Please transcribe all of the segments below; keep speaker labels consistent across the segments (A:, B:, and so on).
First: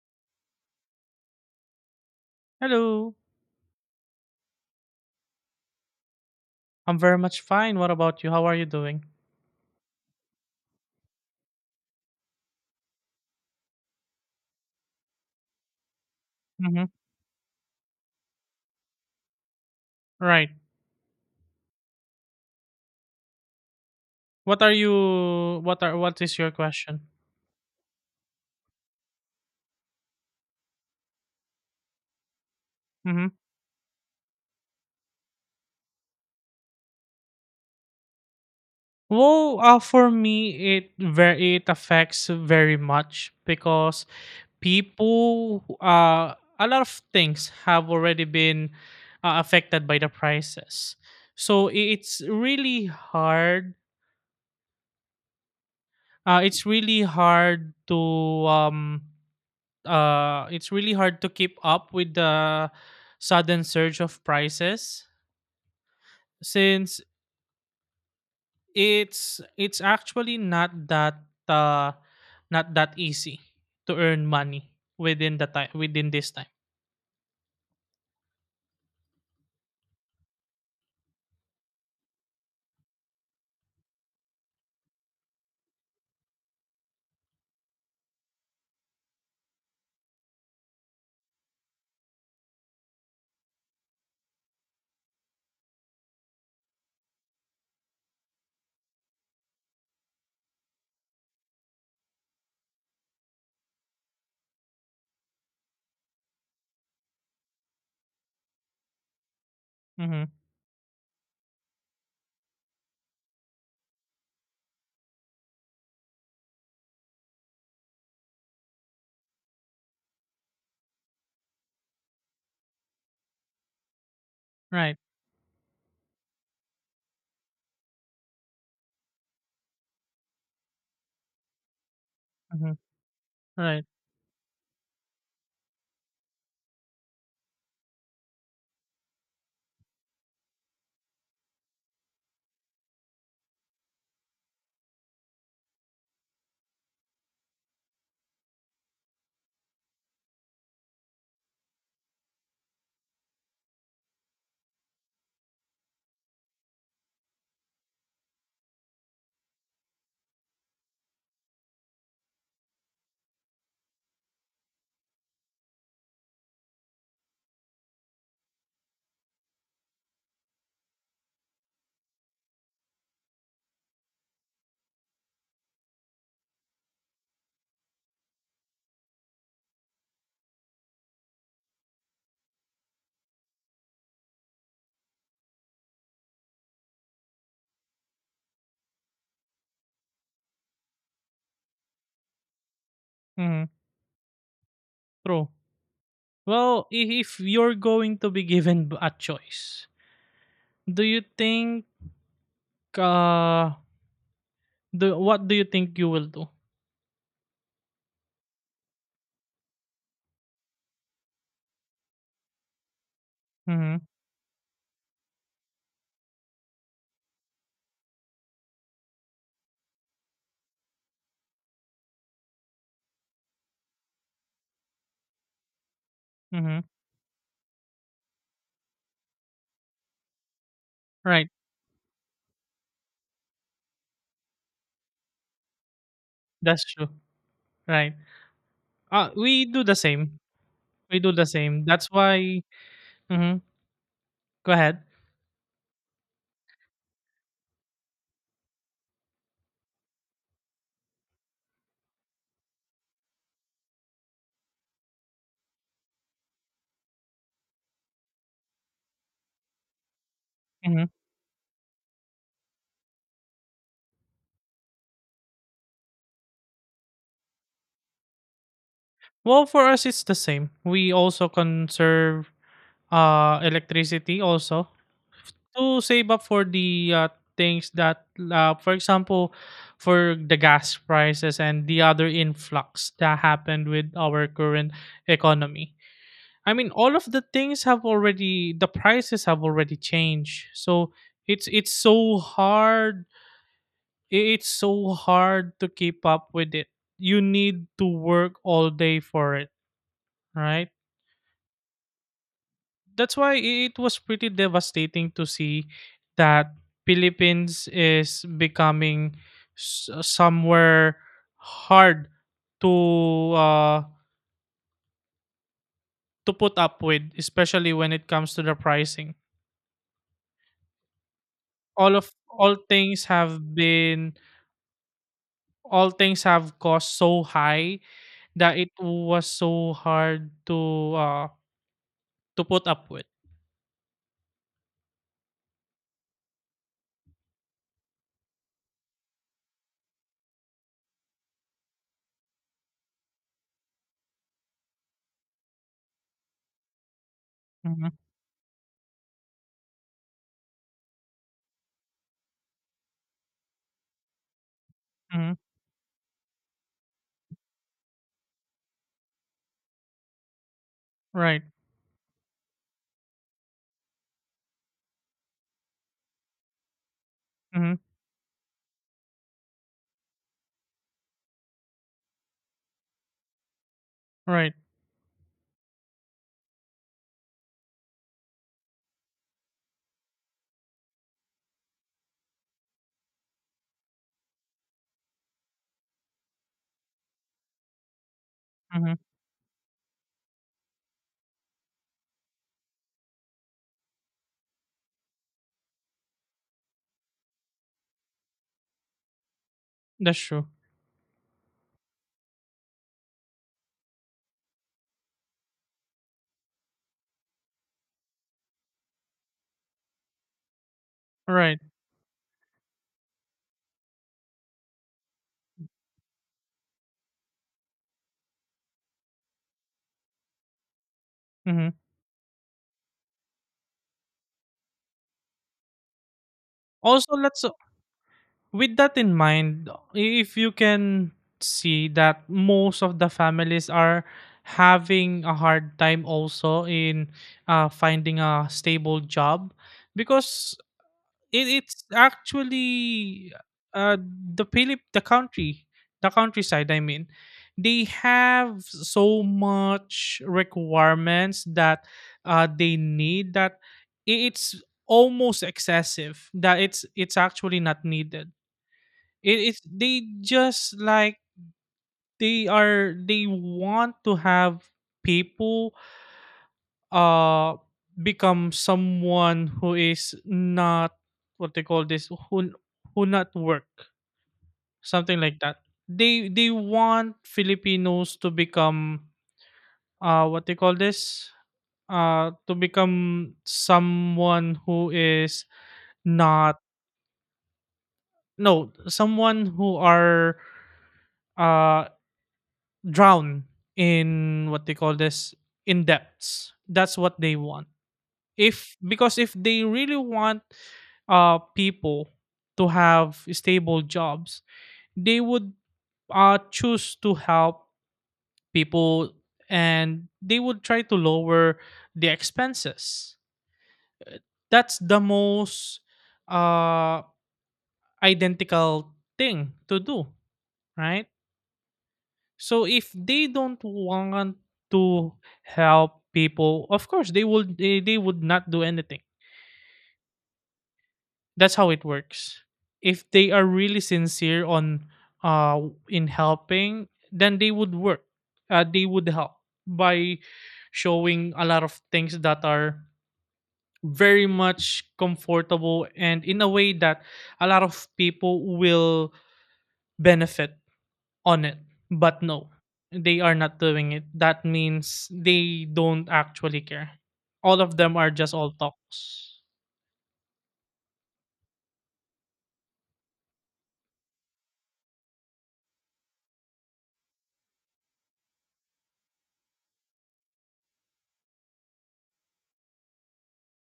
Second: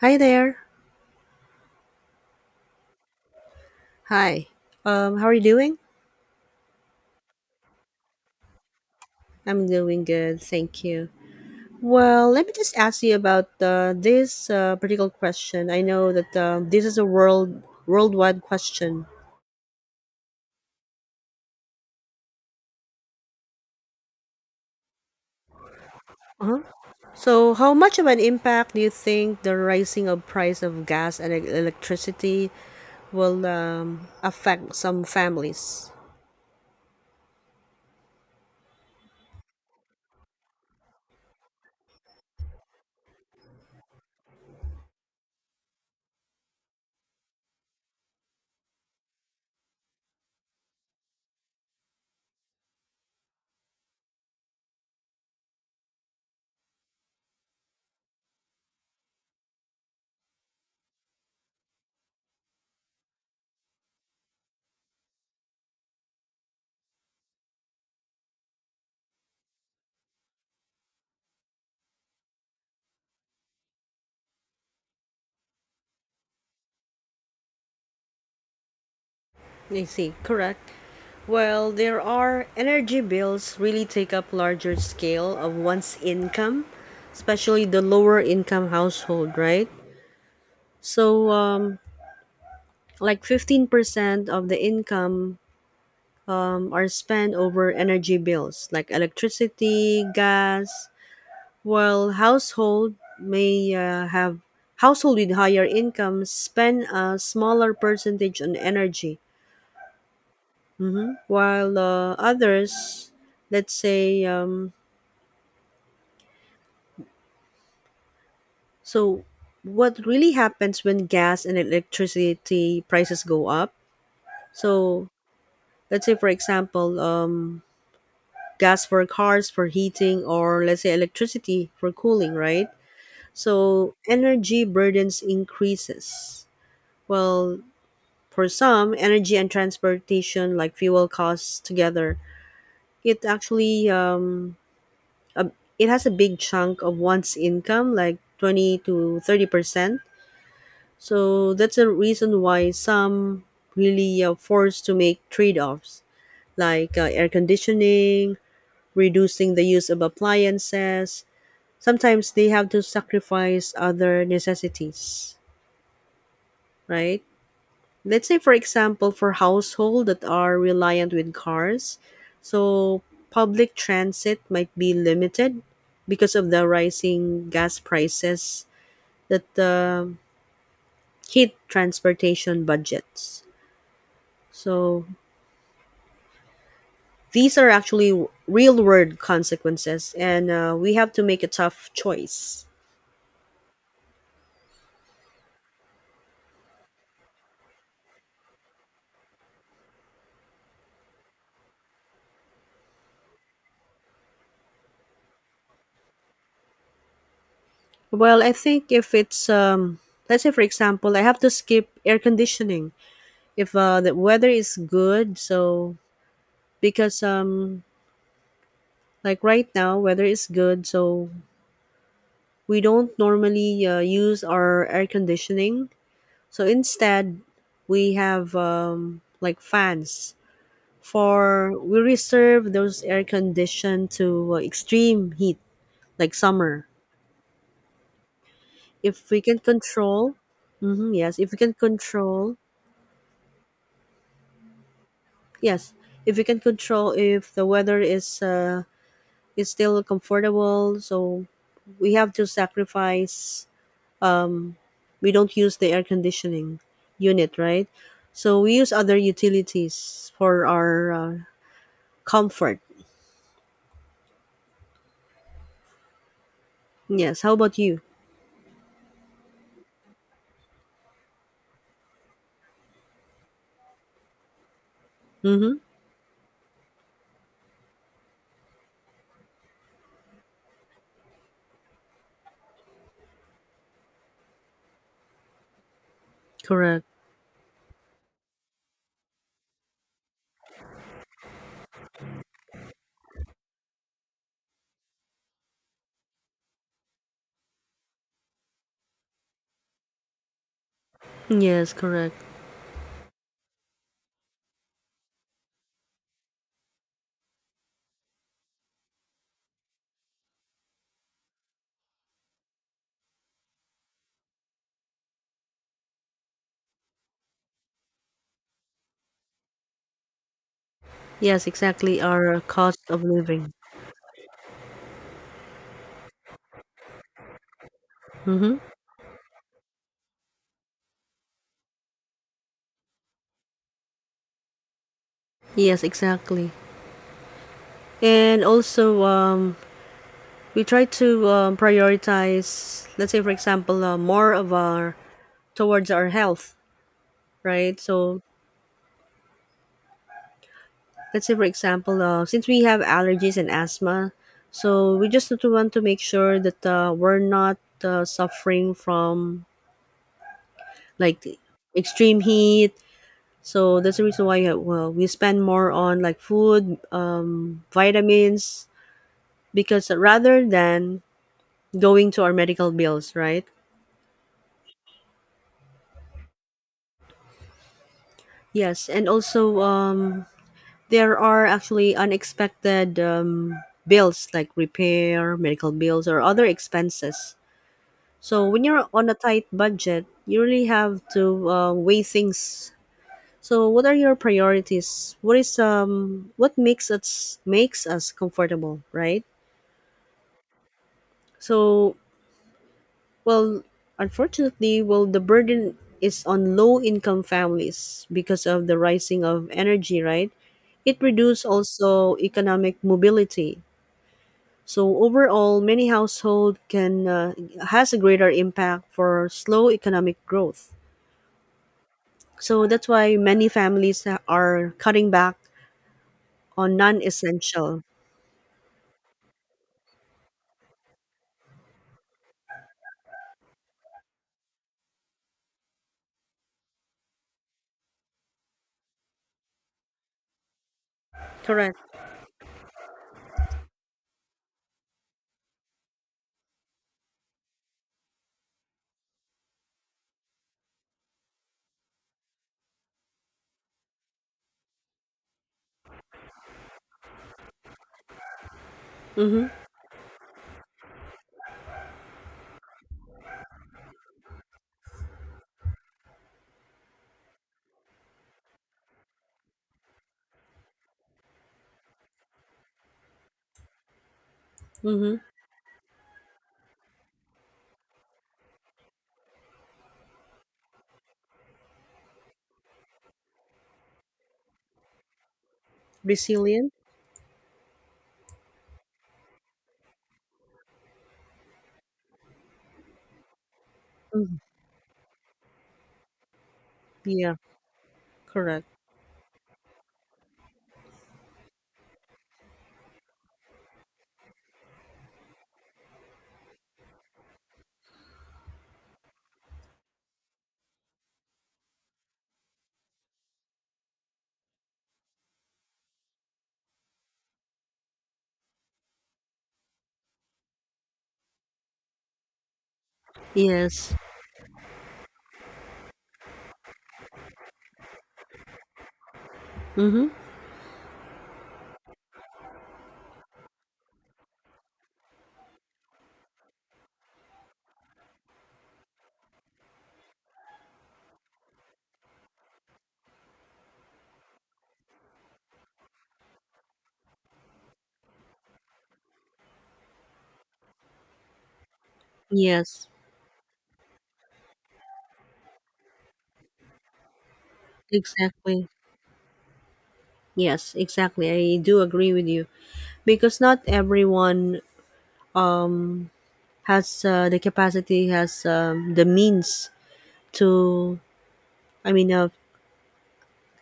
A: Hi there.
B: Hello.
A: Hi. How are you doing?
B: I'm very much fine. What about you? How are you doing?
A: I'm doing good, thank you. Well, let me just ask you about this particular question. I know that
B: Mm-hmm.
A: this is a worldwide question.
B: Right. What are you? What are? What is your
A: Uh-huh.
B: question?
A: So, how much of an impact do you think the rising of price of gas and electricity
B: Mm-hmm.
A: will affect some families?
B: Well, for me, it affects very much because people, a lot of things have already been affected by the prices. So it's really hard. It's really hard to um it's really hard to keep up with the sudden surge of prices since it's actually not that uh, not that easy to earn money within this time.
A: I see, correct. Well, there are energy bills really take up larger scale of one's income, especially the lower income household, right? So, like 15% of the income are spent over energy bills, like electricity, gas. While household may have household with higher incomes spend a smaller percentage on energy.
B: Mm-hmm.
A: Mhm. While others, let's say, so what really happens when gas and electricity prices go up?
B: Right.
A: So let's say, for example, gas for cars for heating, or let's say electricity for cooling, right?
B: Mm-hmm. Right.
A: So energy burdens increases. Well, for some, energy and transportation, like fuel costs together, it actually a, it has a big chunk of one's income, like 20 to 30%. So that's a reason why some really are forced to make trade offs, like air conditioning, reducing the use of appliances. Sometimes they have to sacrifice other necessities, right? Let's say, for example, for household that are reliant with cars, so public transit might be limited because of the rising gas prices that hit transportation budgets, so these are actually real world consequences and we have to make a tough choice.
B: Mm-hmm. True. Well, if you're going to be given a choice, do you think uh do what do you think you will do?
A: Well, I think if it's, let's say, for example, I have to skip air conditioning if
B: Mm-hmm.
A: the weather is good, so because like right now weather is good, so we don't normally use our air conditioning, so
B: Mm-hmm.
A: instead we have like fans,
B: Right.
A: for we reserve those air condition to extreme heat like
B: That's
A: summer
B: true. Right. Uh,
A: if we can
B: we do the
A: control.
B: same.
A: Hmm,
B: We do
A: yes,
B: the
A: if we can
B: same. That's
A: control.
B: why mhm, go ahead.
A: Yes, if we can control if the weather is still comfortable, so we have to sacrifice, we don't use the air conditioning unit, right? So we use other utilities for
B: Mhm.
A: our comfort. Yes. How about you?
B: Well, for us it's the same. We also conserve uh, electricity also
A: Mm-hmm.
B: to save up for the things that for example for the gas prices and the other influx that happened with our current economy. I mean,
A: Correct.
B: all of the things have already the prices have already changed. So it's so hard it's so hard to keep up with it. You need to work all day for it, right?
A: Yes. Correct.
B: That's why it was pretty devastating to see that Philippines is becoming somewhere hard to uh, to put up with, especially when it comes to the pricing.
A: Yes.
B: All
A: Exactly.
B: of
A: Our
B: all
A: cost of
B: things
A: living.
B: have been all things have cost so high that
A: Mm-hmm.
B: it was so hard to uh, to put up with.
A: Yes. Exactly. And also, we try to prioritize. Let's say, for example, more of our towards our health, right?
B: Mhm,
A: So let's say, for example, since we have allergies and asthma, so we just
B: mhm,
A: need to want to make sure that we're not suffering from like the
B: right,
A: extreme heat, so that's the reason why well we spend more on like food,
B: mhm,
A: vitamins, because rather than going to our medical bills, right?
B: right,
A: Yes, and also there are actually unexpected bills like repair medical bills or other expenses. So when you're
B: mhm,
A: on a tight budget, you really have to weigh things. So what are your priorities? What makes us comfortable, right?
B: that's true,
A: So, well, unfortunately, well, the burden is on low income families because of the rising of energy, right? It reduces
B: right,
A: also economic mobility. So overall, many household can, has a greater impact for slow economic growth.
B: mhm.
A: So that's why many families are cutting back on
B: Also, let's
A: non-essential.
B: with that in mind, if you can see that most of the families are having a hard time also in finding a stable job because
A: Correct.
B: it's actually uh, the country, the countryside I mean, they have so much requirements that they need that it's almost excessive that it's actually not needed. It
A: Mhm.
B: is, they just like, they are, they want to have people uh become someone who is not what they call this, who not work,
A: Mhm.
B: something like that. They want Filipinos to become what they call this, to become someone who is not,
A: Resilient.
B: no, someone who are uh drown
A: Mhm.
B: in what they call this, in debts. That's what
A: Yeah.
B: they want.
A: Correct.
B: If Because if they really want people to have stable jobs, they would choose to help people, and they would try to lower the expenses. Uh, That's the most uh identical thing to do, right? So if they don't
A: Yes.
B: want to help people, of course they would they would not do anything.
A: Mhm.
B: That's how it works. If they are really sincere on uh in helping, then they would work. They would help by showing a lot of things that are very much comfortable and in a way that a lot of people will benefit on it. But no,
A: Yes.
B: they are not doing it. That means they don't actually care. All of them are just all
A: Exactly.
B: talks.
A: Yes. Exactly. I do agree with you, because not everyone um has the capacity, has the means to. I mean,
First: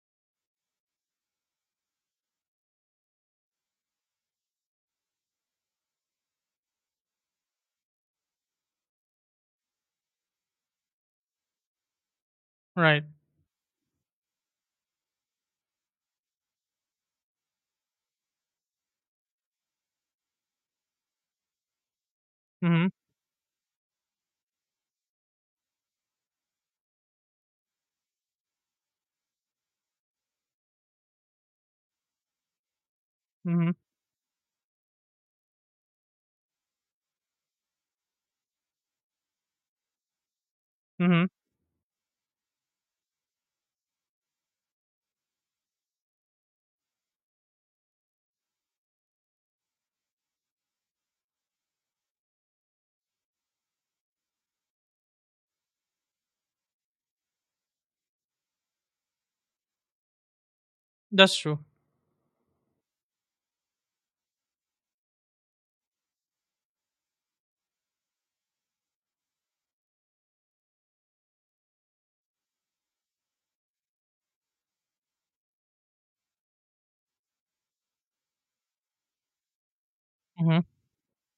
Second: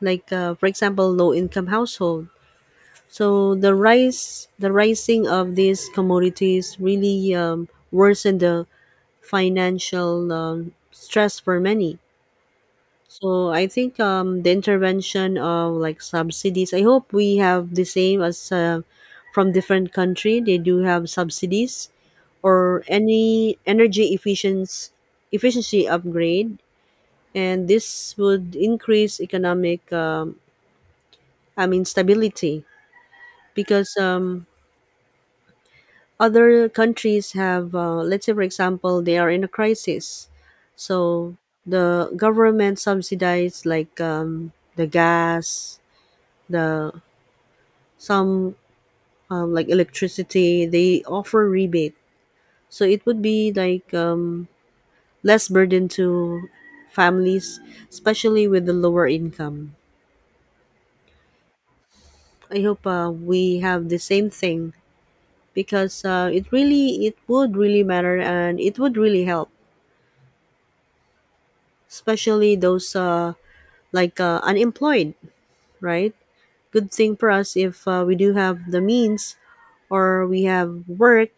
A: like, for example, low-income household. So the rising of these commodities really worsened the financial stress for many.
B: Right.
A: So I think the intervention of like subsidies. I hope we have the same as, from different country. They do have subsidies or
B: Mm-hmm.
A: any energy efficiency upgrade, and this would increase economic. I mean stability,
B: Mm-hmm.
A: because other countries have, let's say for example, they are in a crisis,
B: Mm-hmm.
A: so the government subsidizes like, the gas, the some like electricity, they offer rebate, so it would be like, less burden to families, especially with the lower income.
B: That's true.
A: I hope we have the same thing, because it really, it would really matter, and it would really help, especially those like, unemployed, right? Good thing for us if we do have the means or we
B: Mm-hmm.
A: have work,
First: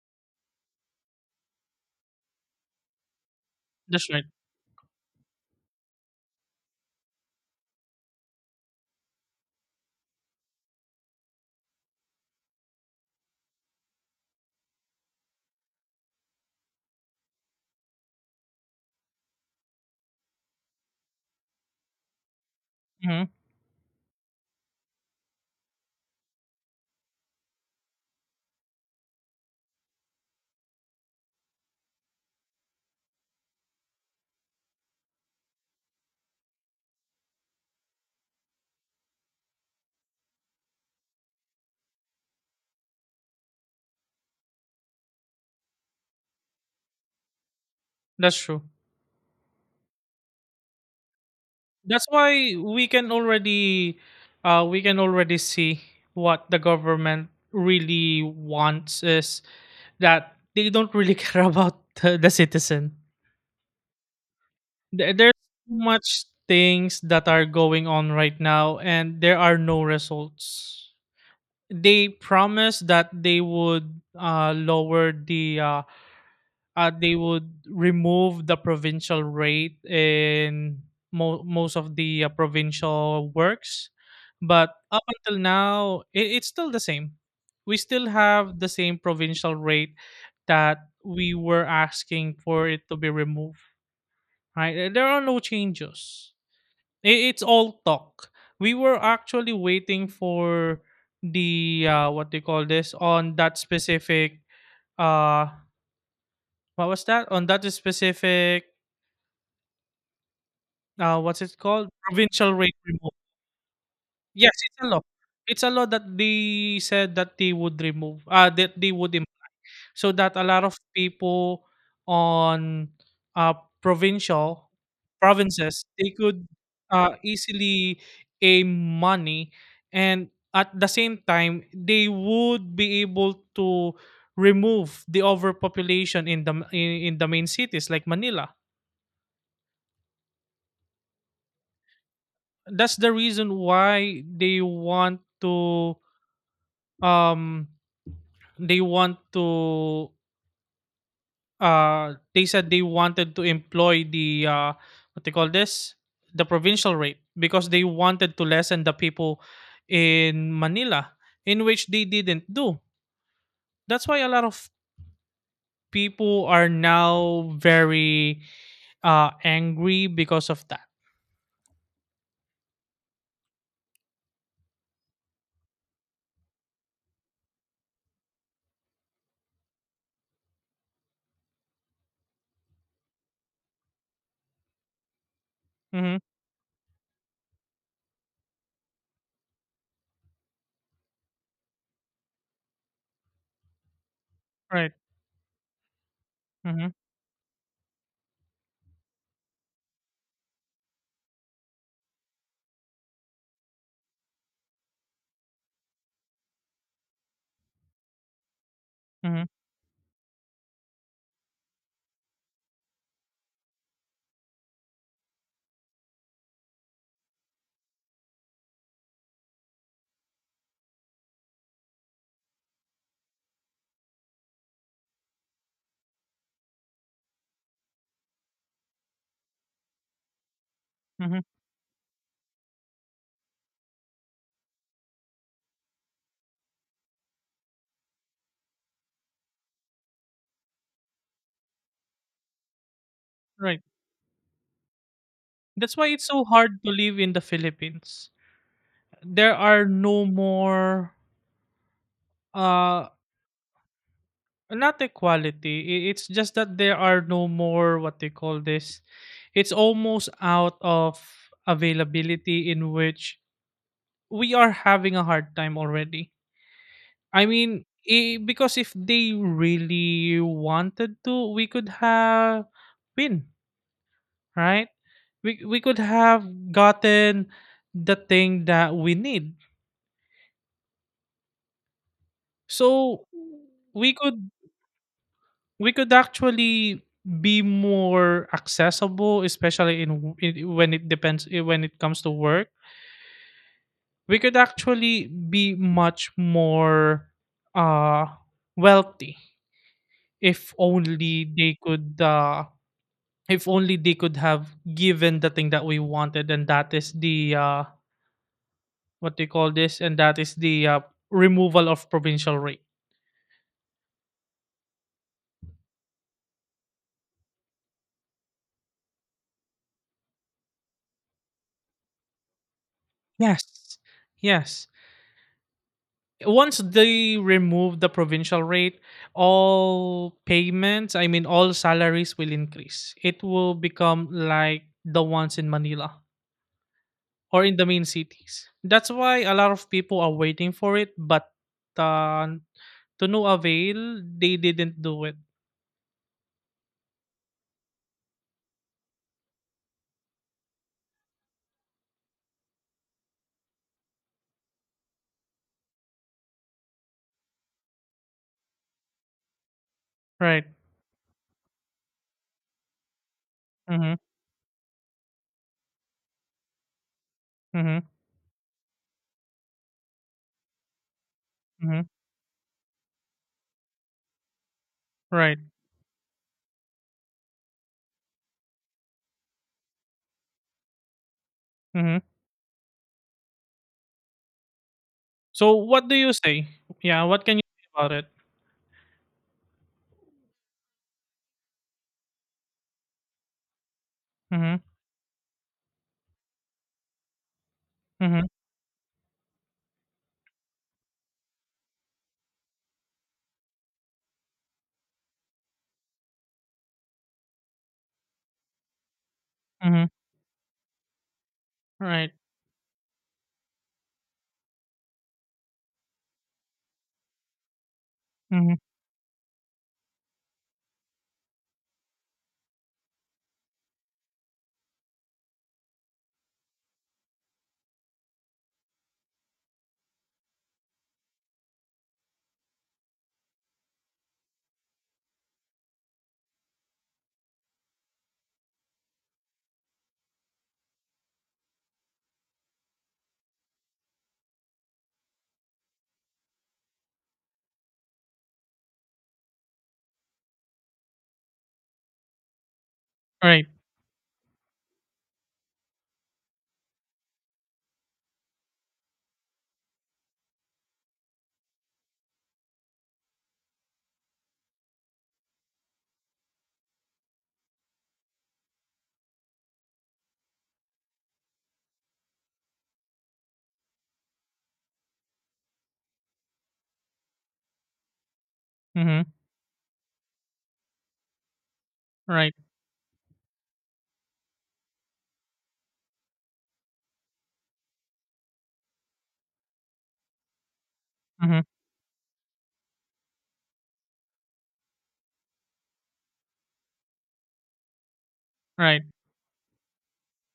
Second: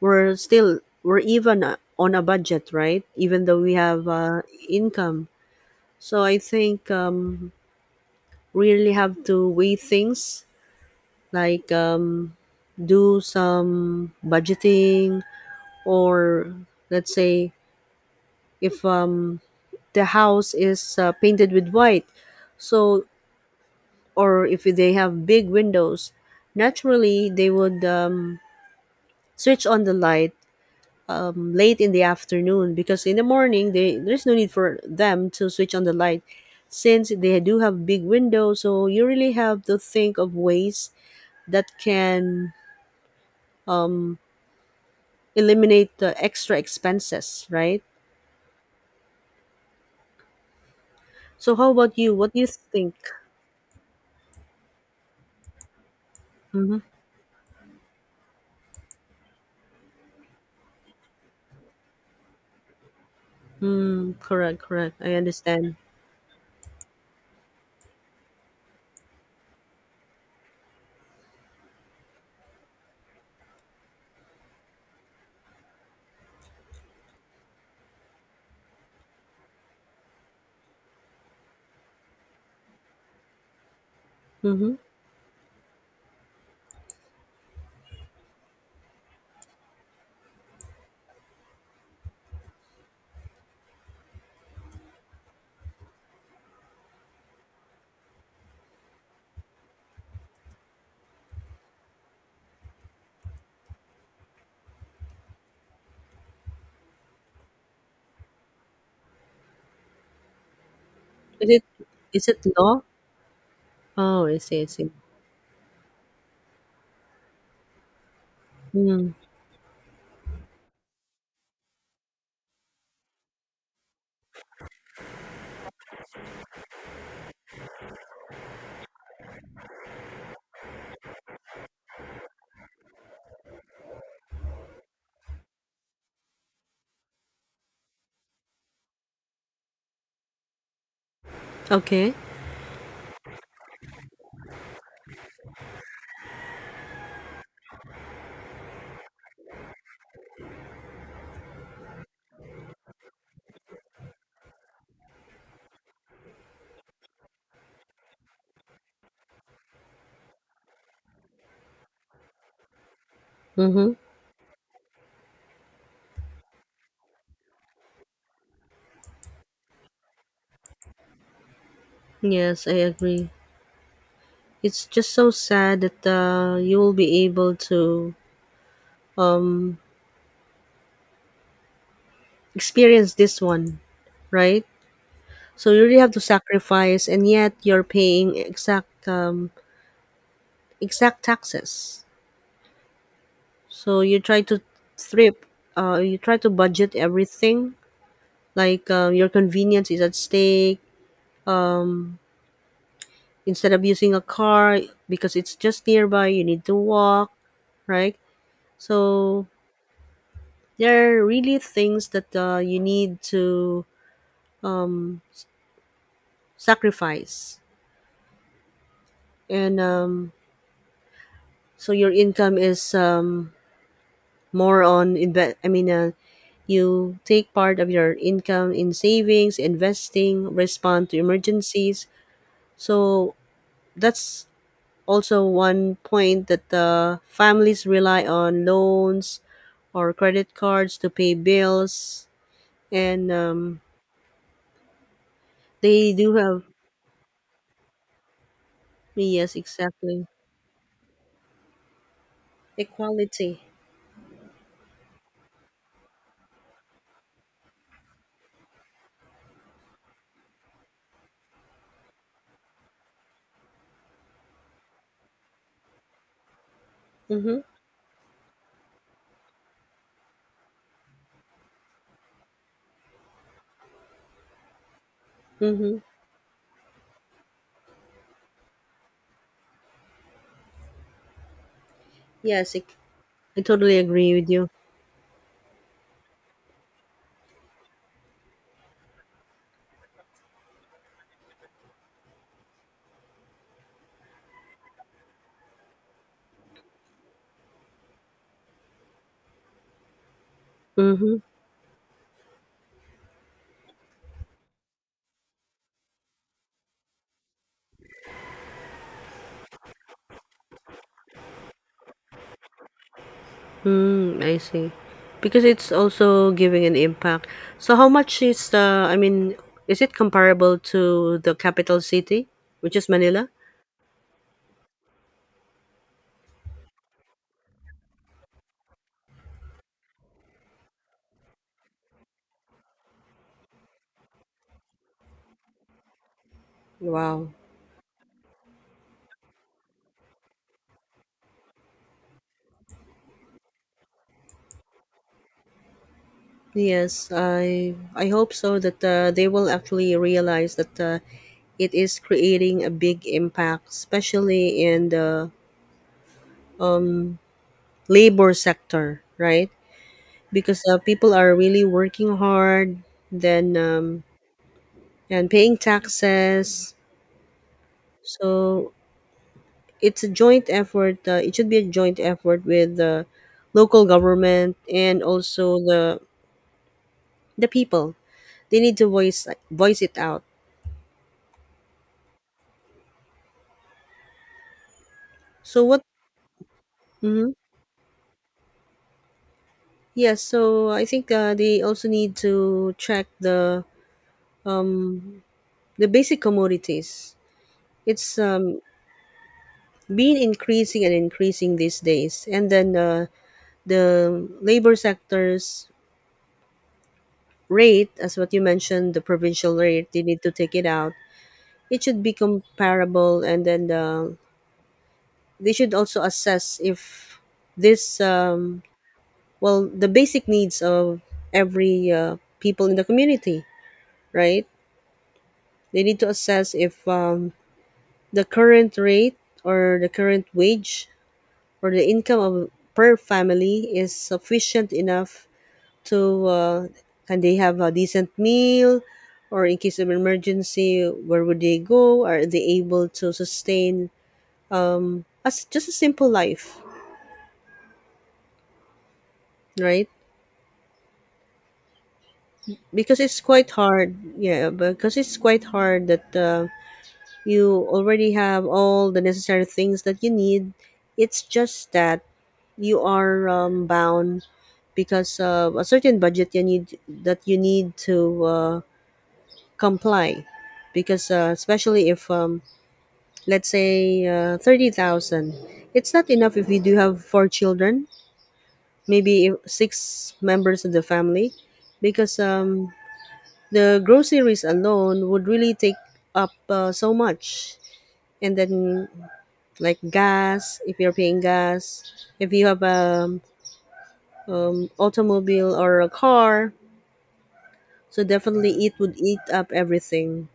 A: we're even on a budget, right? Even though we have
B: That's right.
A: income. So I think we really have to weigh things, like, do some budgeting, or let's say if the house is painted with white, so,
B: Mm-hmm.
A: or if they have big windows, naturally they would switch on the light late in the afternoon, because in the morning they there's no need for them to switch on the light, since they do have big windows. So you really have to think of ways that can um, eliminate the extra expenses, right?
B: That's true.
A: So how about
B: That's
A: you? What do you
B: why
A: think?
B: we can already see what the
A: Mm-hmm.
B: government really wants is that they don't really care about the citizen.
A: Mm, correct, correct. I
B: There's so
A: understand.
B: much things that are going on right now and there are no results. They promised that they would lower the they would remove the provincial rate in most of the provincial works.
A: Mm-hmm.
B: But up until now, it's still the same. We still have the same provincial rate that we were asking for it to be removed. Right? There are no changes. It's all talk. We were actually waiting for the what they call this on that specific uh what was that on that specific what's
A: Is
B: it
A: it
B: called?
A: is it
B: Provincial rate
A: law?
B: remove.
A: Oh, I
B: Yes,
A: see, I
B: it's a
A: see.
B: law. It's a law that they said that they would remove, that they
A: Mm.
B: would, so that a lot of people on uh, provincial provinces they could easily aim money, and at the same time they would be able to remove the overpopulation in the in the main cities like Manila.
A: Okay.
B: That's the reason why they want to um they want to they said they wanted to employ the what they call this, the provincial rate because they wanted to lessen the people in Manila, in which they didn't do.
A: Mm-hmm.
B: That's why a lot of people are now very angry because of that.
A: Yes, I agree. It's just so sad that you will be able to um, experience this one, right? So you really have
B: Mm-hmm.
A: to sacrifice, and yet you're paying exact, exact taxes. So you try to
B: Right.
A: thrip. You try to
B: Mm-hmm.
A: budget everything. Like, your convenience is at stake. Um, instead of using a car, because it's just nearby, you need to walk, right?
B: Mm-hmm.
A: So there are really things that you need to um, sacrifice, and so your income is, more on invest I mean, you take part of your income in savings, investing, respond to
B: Mm-hmm.
A: emergencies, so that's also one point that families rely on loans or credit cards to pay bills and
B: Right. That's why
A: they
B: it's
A: do
B: so
A: have,
B: hard to live in the Philippines. There
A: yes,
B: are no
A: exactly,
B: more. Uh,
A: equality.
B: not equality. It's just that there are no more what they call this. It's almost out of availability in which we are having a hard time already. I
A: Mhm,
B: mean, I because if they really wanted to, we could have win, right? We
A: mhm.
B: could have gotten the thing that we need.
A: Yes, I,
B: So
A: I totally
B: we
A: agree with
B: could,
A: you.
B: we could actually be more accessible, especially in when when it comes to work, we could actually be much more uh wealthy if
A: Mhm.
B: only they could if only they could have given the thing that we wanted, and that is the what they call this, and that is the removal of provincial rate.
A: Mm, I see. Because it's also giving an impact. So how much is the I mean, is it comparable to the capital city, which is Manila?
B: Yes, yes, once they remove the provincial rate, all payments, I mean all salaries will increase. It will become like the ones in Manila
A: Wow.
B: or in the main cities. That's why a lot of people are waiting for it, but uh, to no avail, they didn't do it.
A: Yes, I hope so that they will actually realize that it is creating a big impact, especially in the labor sector, right?
B: Right.
A: Because people are really working hard. Then,
B: Mhm.
A: and paying taxes.
B: Mhm.
A: So it's a joint effort. It should be a
B: Mhm.
A: joint effort with the local government and
B: Right.
A: also the people. They need to voice it out.
B: Mhm. So
A: So what?
B: what do you say? Yeah, what
A: Mm-hmm.
B: can you say about it?
A: Yes. So I think they also need to track
B: Mhm.
A: um, the basic commodities. It's
B: Mhm.
A: been increasing and increasing these days, and then the labor sectors rate, as what you mentioned, the provincial
B: Mhm.
A: rate, they need to take it out. It should
B: Right.
A: be comparable, and then they should also assess if this,
B: Mhm.
A: well, the basic needs of every people in the community, right? They need to assess if the current rate or the current wage or the income of per family is sufficient enough. So can they have a decent meal, or in case of emergency, where would they go? Are they able to sustain as just a simple life, right? Because it's
B: Right.
A: quite hard, yeah. Because it's quite hard that you already have all the necessary things that you need. It's just that you are bound because of a certain budget you need to comply, because especially if let's say 30,000. It's not enough if you do have four children,
B: Mhm.
A: maybe six members of the family, because
B: Right.
A: the groceries alone would really take up so much. And then, like gas, if you're paying
B: Mhm.
A: gas, if you have a, automobile or a car, so definitely it
B: Right.
A: would eat up everything.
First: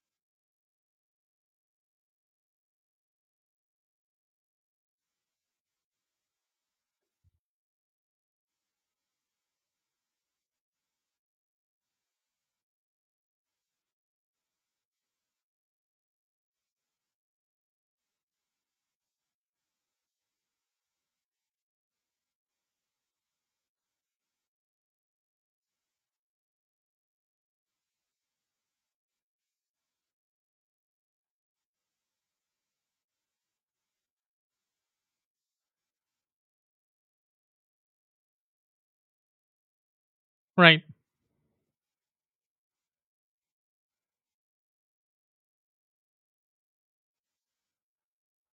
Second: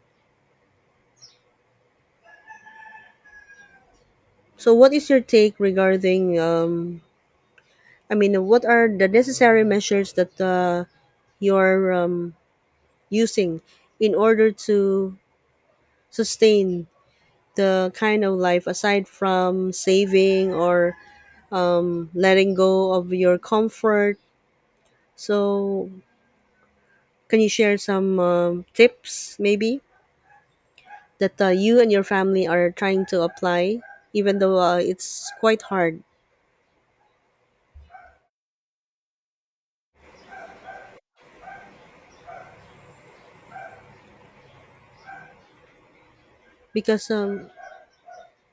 A: So, what is your take regarding, I mean, what are the necessary measures that you're using in order to sustain the kind of life, aside from saving or letting go of your comfort? So, can you share some tips maybe that you and your family are trying to apply, even though it's quite hard?
B: Right.
A: Because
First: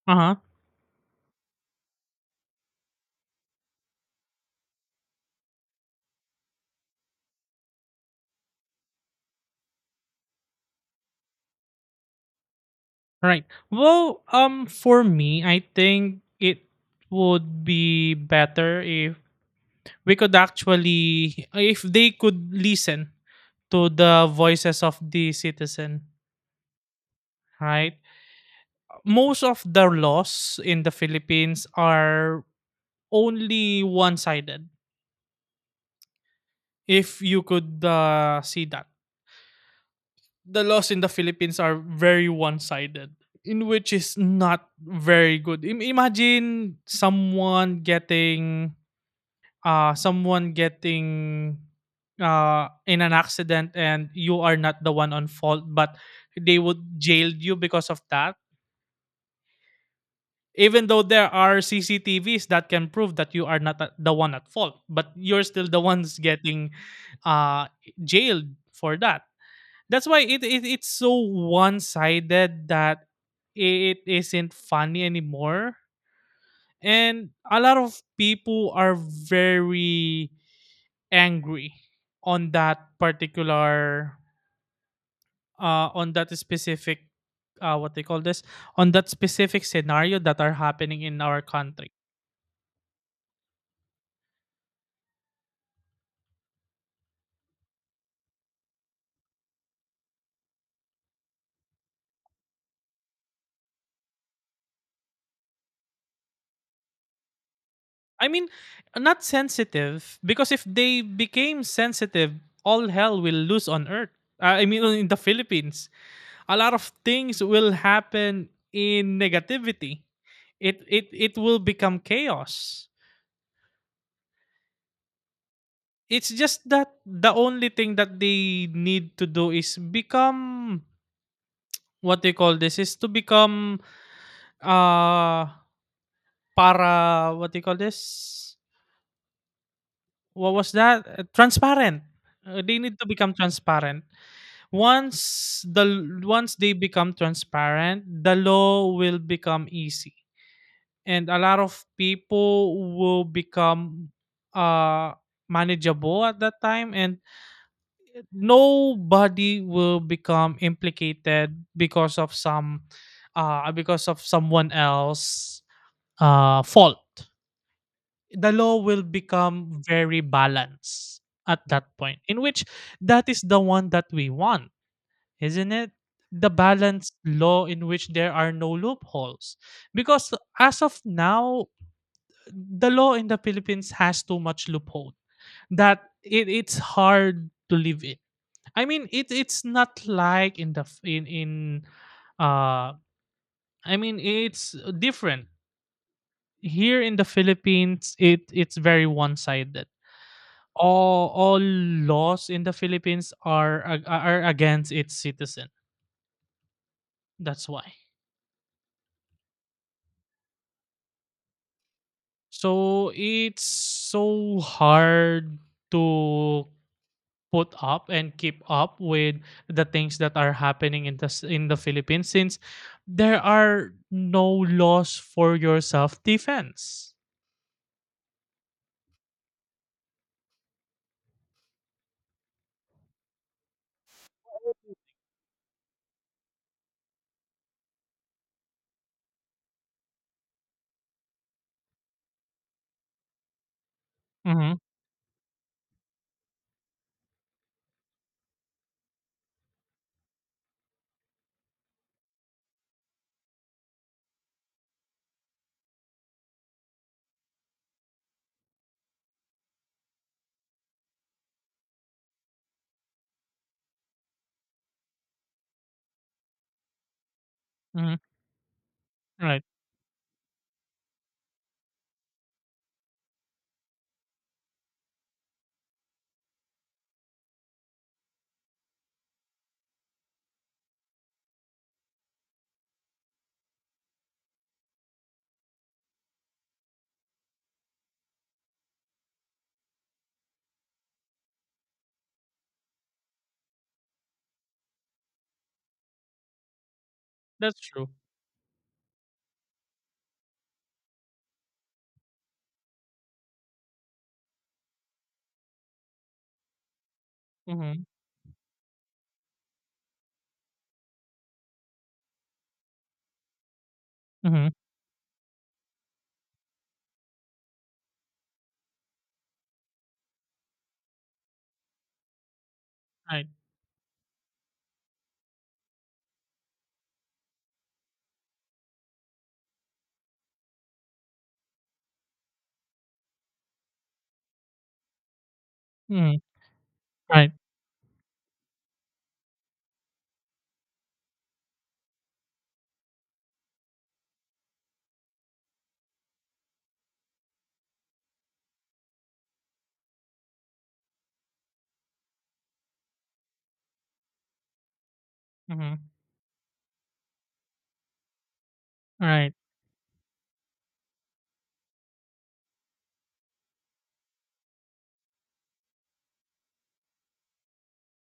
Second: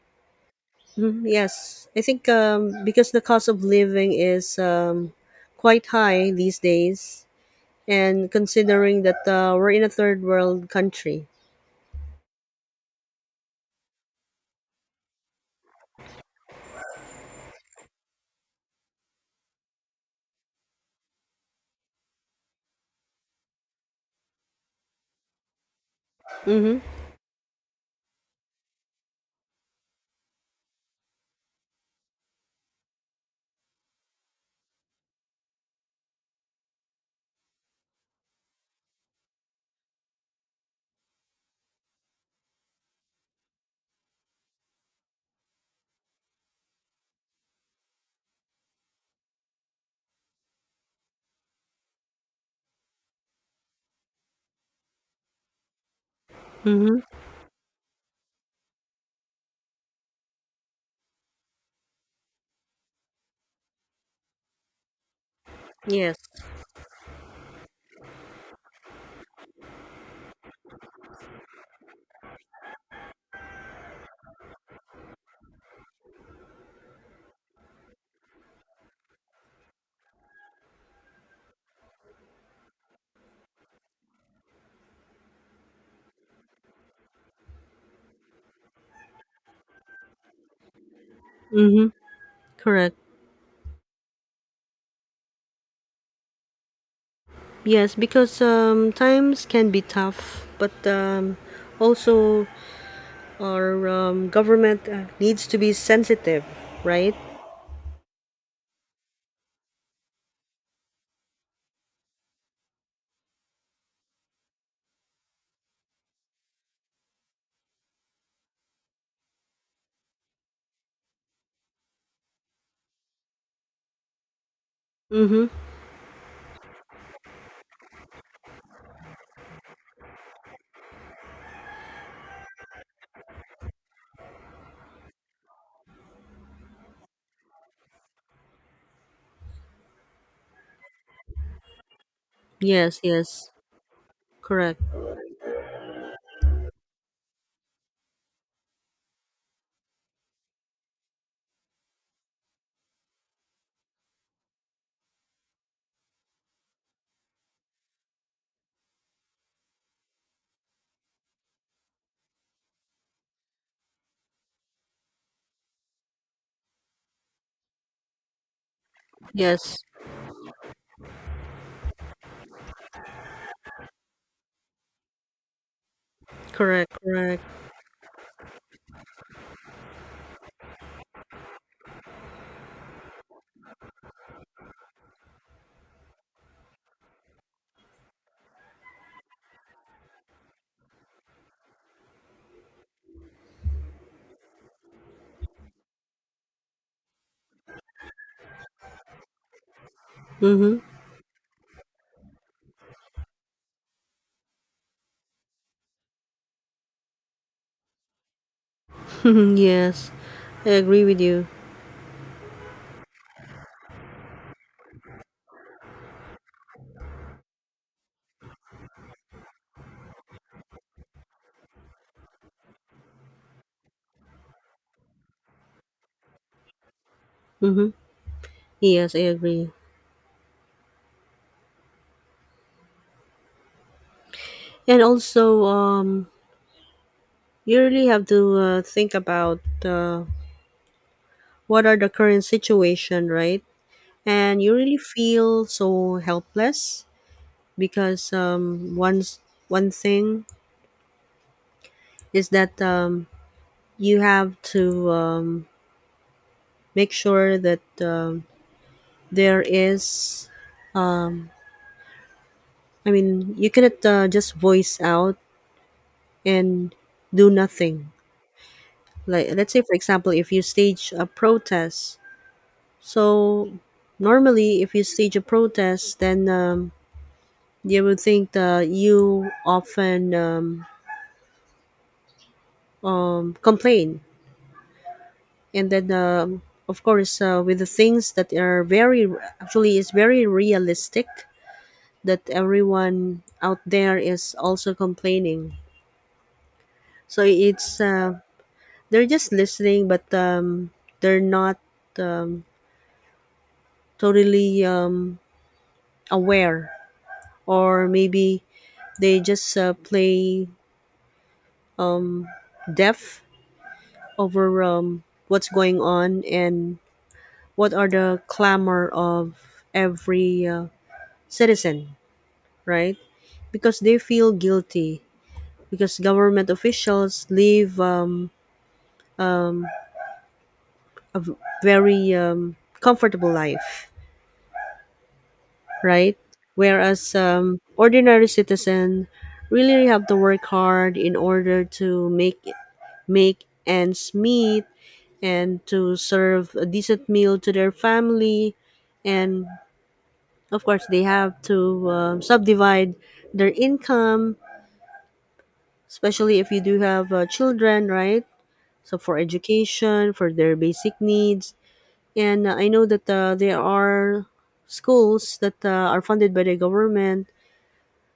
B: Uh-huh.
A: Mhm. Yes, I think because the cost of living is quite high these days, and considering that we're in a third world country.
B: Right. Well, for me, I think it would be better if we could actually if they could listen to the voices of the citizen,
A: Mm-hmm.
B: right? Most of the laws in the Philippines are only one-sided. If you could see that. The laws in the Philippines are very one-sided, in which is not very good. Imagine someone getting uh, someone getting in an accident and you are not the one on fault, but they would
A: Mm-hmm.
B: jail you because of that. Even though there are CCTVs that can prove that you are not the one at fault, but you're still the
A: Yes.
B: ones getting uh, jailed for that. That's why it's so one sided that it isn't funny anymore. And a lot of people are very angry on that particular on that specific what they call this on that specific scenario that are happening in our
A: Mm-hmm.
B: country.
A: Correct. Yes, because times can be tough, but also our government needs to be sensitive, right?
B: i mean Not sensitive because if they became sensitive, all hell will loose on earth. I mean in the philippines, a lot of things will happen in negativity. It it will become chaos.
A: Mm-hmm.
B: It's just that the only thing that they need to do is become what they call this is to become uh para what they call this? What was that? Transparent. They need
A: Yes.
B: to become
A: Yes.
B: transparent.
A: Correct.
B: Once the Once they become transparent, the law will become easy and a lot of people will become uh manageable at that time, and nobody will become implicated because of some because of someone else fault. The law will
A: Yes.
B: become very balanced at that point, in which that is the one that we want, isn't it, the
A: Correct.
B: balanced
A: Correct.
B: law in which there are no loopholes. Because as of now, the law in the Philippines has too much loophole that it's hard to live in. I mean, it's not like in the f- in uh I mean it's different here in the Philippines. It's very one sided.
A: Mm-hmm.
B: All laws in the Philippines are are against its citizen. That's why.
A: Yes, I agree with you.
B: So it's so hard to put up and keep up with the things that are happening in the in the Philippines, since there are no laws for your self defense.
A: Mm-hmm. Yes, I agree. And also, you really have to think about what are the current situation, right? And you
B: Mhm.
A: really feel so helpless, because once one thing is that you have to make sure that there is. I mean, you cannot just voice out and do nothing.
B: Mhm.
A: Like,
B: Right.
A: let's say, for example, if you stage a protest. So normally, if you stage a protest, then they will think that you often complain, and then of course with the things that are very, actually is very realistic, that everyone out there is also complaining. So
B: That's
A: it's,
B: true.
A: they're just listening, but they're not um, totally aware,
B: Mhm.
A: or maybe they just play, um, depth
B: Mhm.
A: over what's going on and what are the clamor of every citizen, right?
B: Right.
A: Because they feel guilty, because government officials live a very comfortable life, right?
B: Mhm.
A: Whereas
B: Right.
A: ordinary citizen really have to work hard in order to make ends meet, and to serve a decent meal to their family, and of course they have to subdivide their income,
B: Mhm.
A: especially if you do have children, right? So for
B: Right.
A: education, for their basic needs, and I know that there are schools that are funded by the government,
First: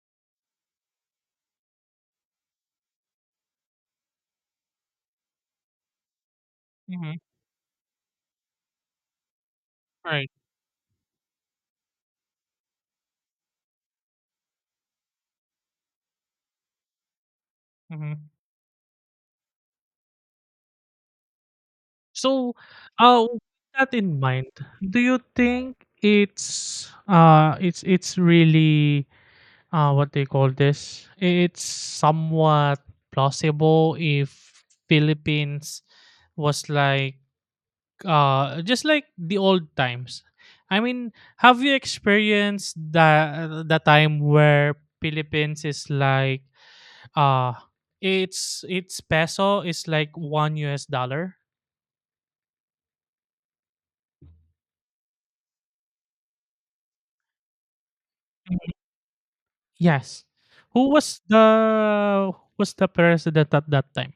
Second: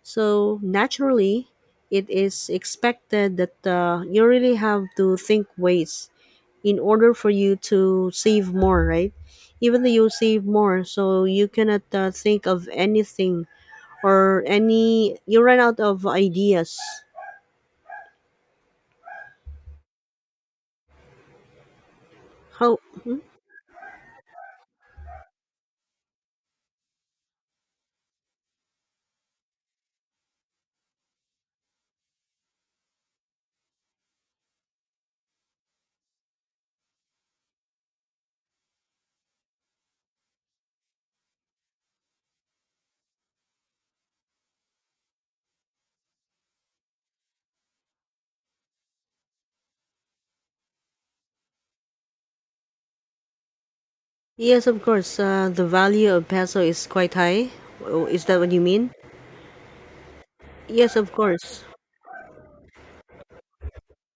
A: so naturally it is expected that you really have to think ways in order
B: Mhm.
A: for you to save more, right? Even though you
B: Right.
A: save more, so you cannot think of anything, or any, you run out of ideas.
B: Mhm. So,
A: How?
B: with that in mind, do you think it's really what they call this. It's somewhat plausible if Philippines was like just like the old times. I mean, have you experienced the time where Philippines is like uh it's its peso is like one US dollar?
A: Yes, of course. The value of peso is quite high. Oh, is that what you mean?
B: Yes. Who
A: Yes, of
B: was
A: course.
B: the who was the president at that time?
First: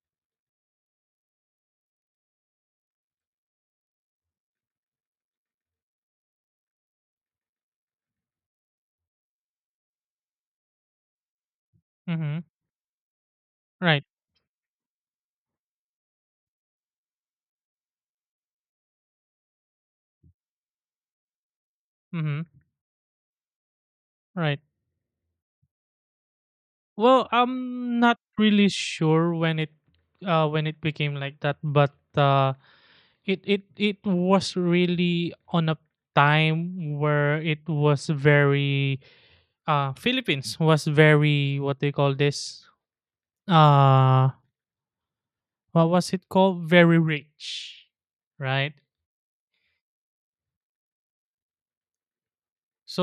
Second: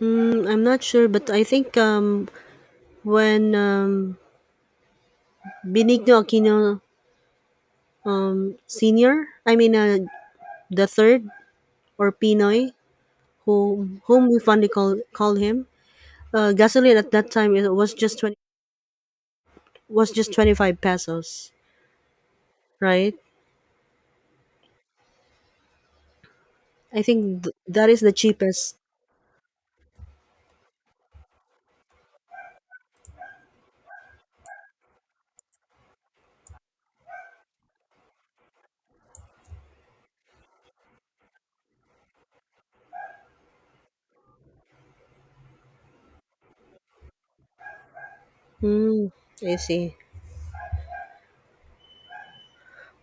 A: Mm, I'm not sure, but I think when Benigno Aquino, Senior, I mean, the third, or
B: Mm-hmm.
A: Pinoy,
B: Right.
A: whom we fondly call him, gasoline at that time it was just 20, was just 25 pesos,
B: Mm-hmm.
A: right?
B: Right.
A: I think
B: Well,
A: that
B: I'm
A: is the
B: not really
A: cheapest.
B: sure when it became like that, but uh it it was really on a time where it was very Philippines was very what they call this, uh what was it called? Very rich, right?
A: Hmm. I see.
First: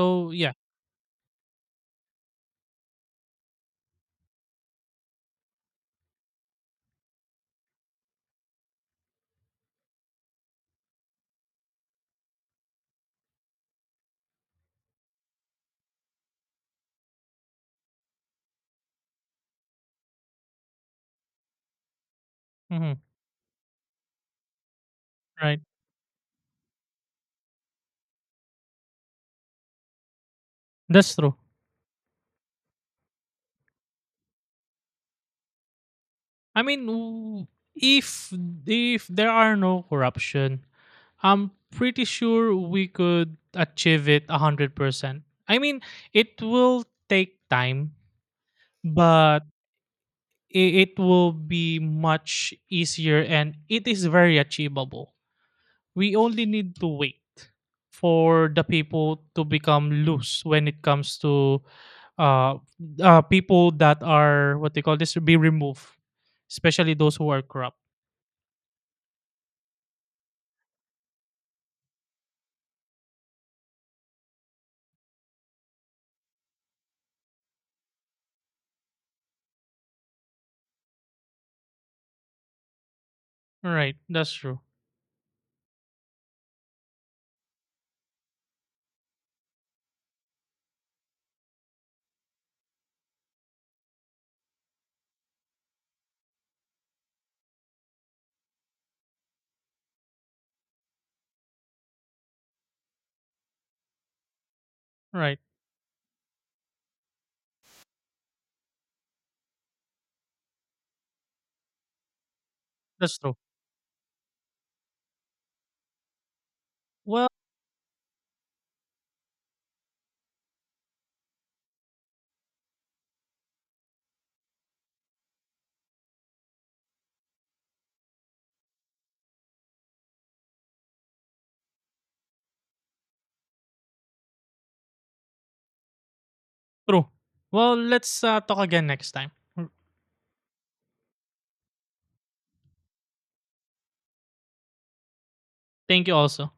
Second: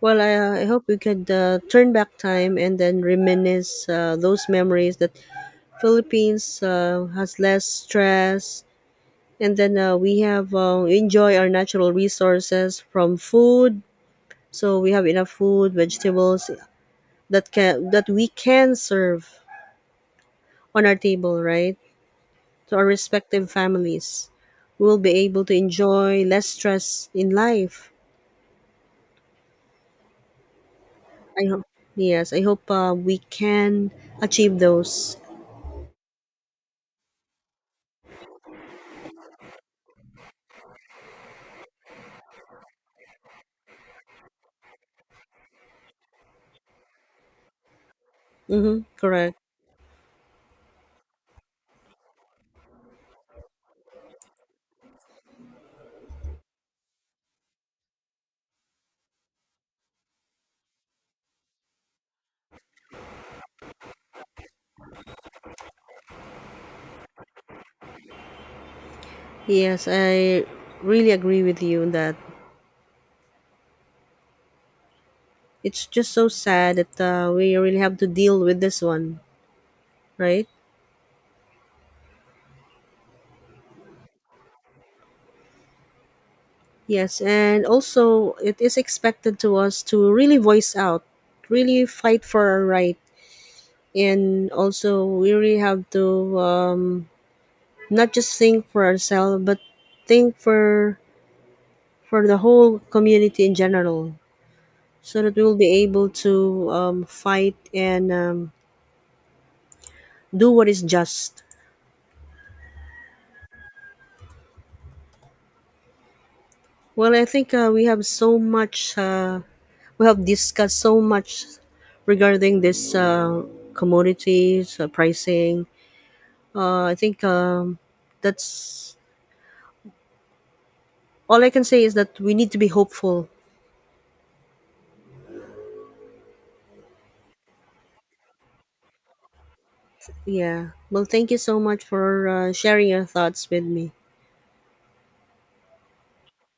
A: Well, i, uh,
B: yeah,
A: I hope we could turn back time and then reminisce those memories that Philippines has less stress, and then we have enjoy our natural resources from food, so we have enough food, vegetables, that we can serve on our table, right, to our
B: hmm,
A: respective families. We will be able to
B: right.
A: enjoy less stress in life.
B: That's true.
A: I hope, yes, I hope we can achieve those.
B: I mean, if if there are no corruption, I'm pretty sure we could achieve it 100%. I mean, it will take time,
A: Mm-hmm, correct.
B: but it will be much easier, and it is very achievable. We only need to wait for the people to become loose when it comes to uh, uh, people that are what they call this be removed, especially those who are corrupt.
A: Yes, I really agree with you on that. It's just so sad that we really have to deal with this one, right?
B: Right, that's true.
A: Yes, and also it is expected to us to really voice out, really fight for our right, and also we really have to not just think for ourselves, but think for the whole community in general, so that
B: Right,
A: we'll be able to fight and do what is just.
B: that's true.
A: Well, I
B: Well,
A: think we have so much. We have discussed so much regarding this commodities pricing. I think that's all I can say is that we need to be hopeful.
B: true. Well, let's talk again next time. Mm,
A: Yeah. Well, thank you so much for sharing your thoughts with me.
B: thank you also.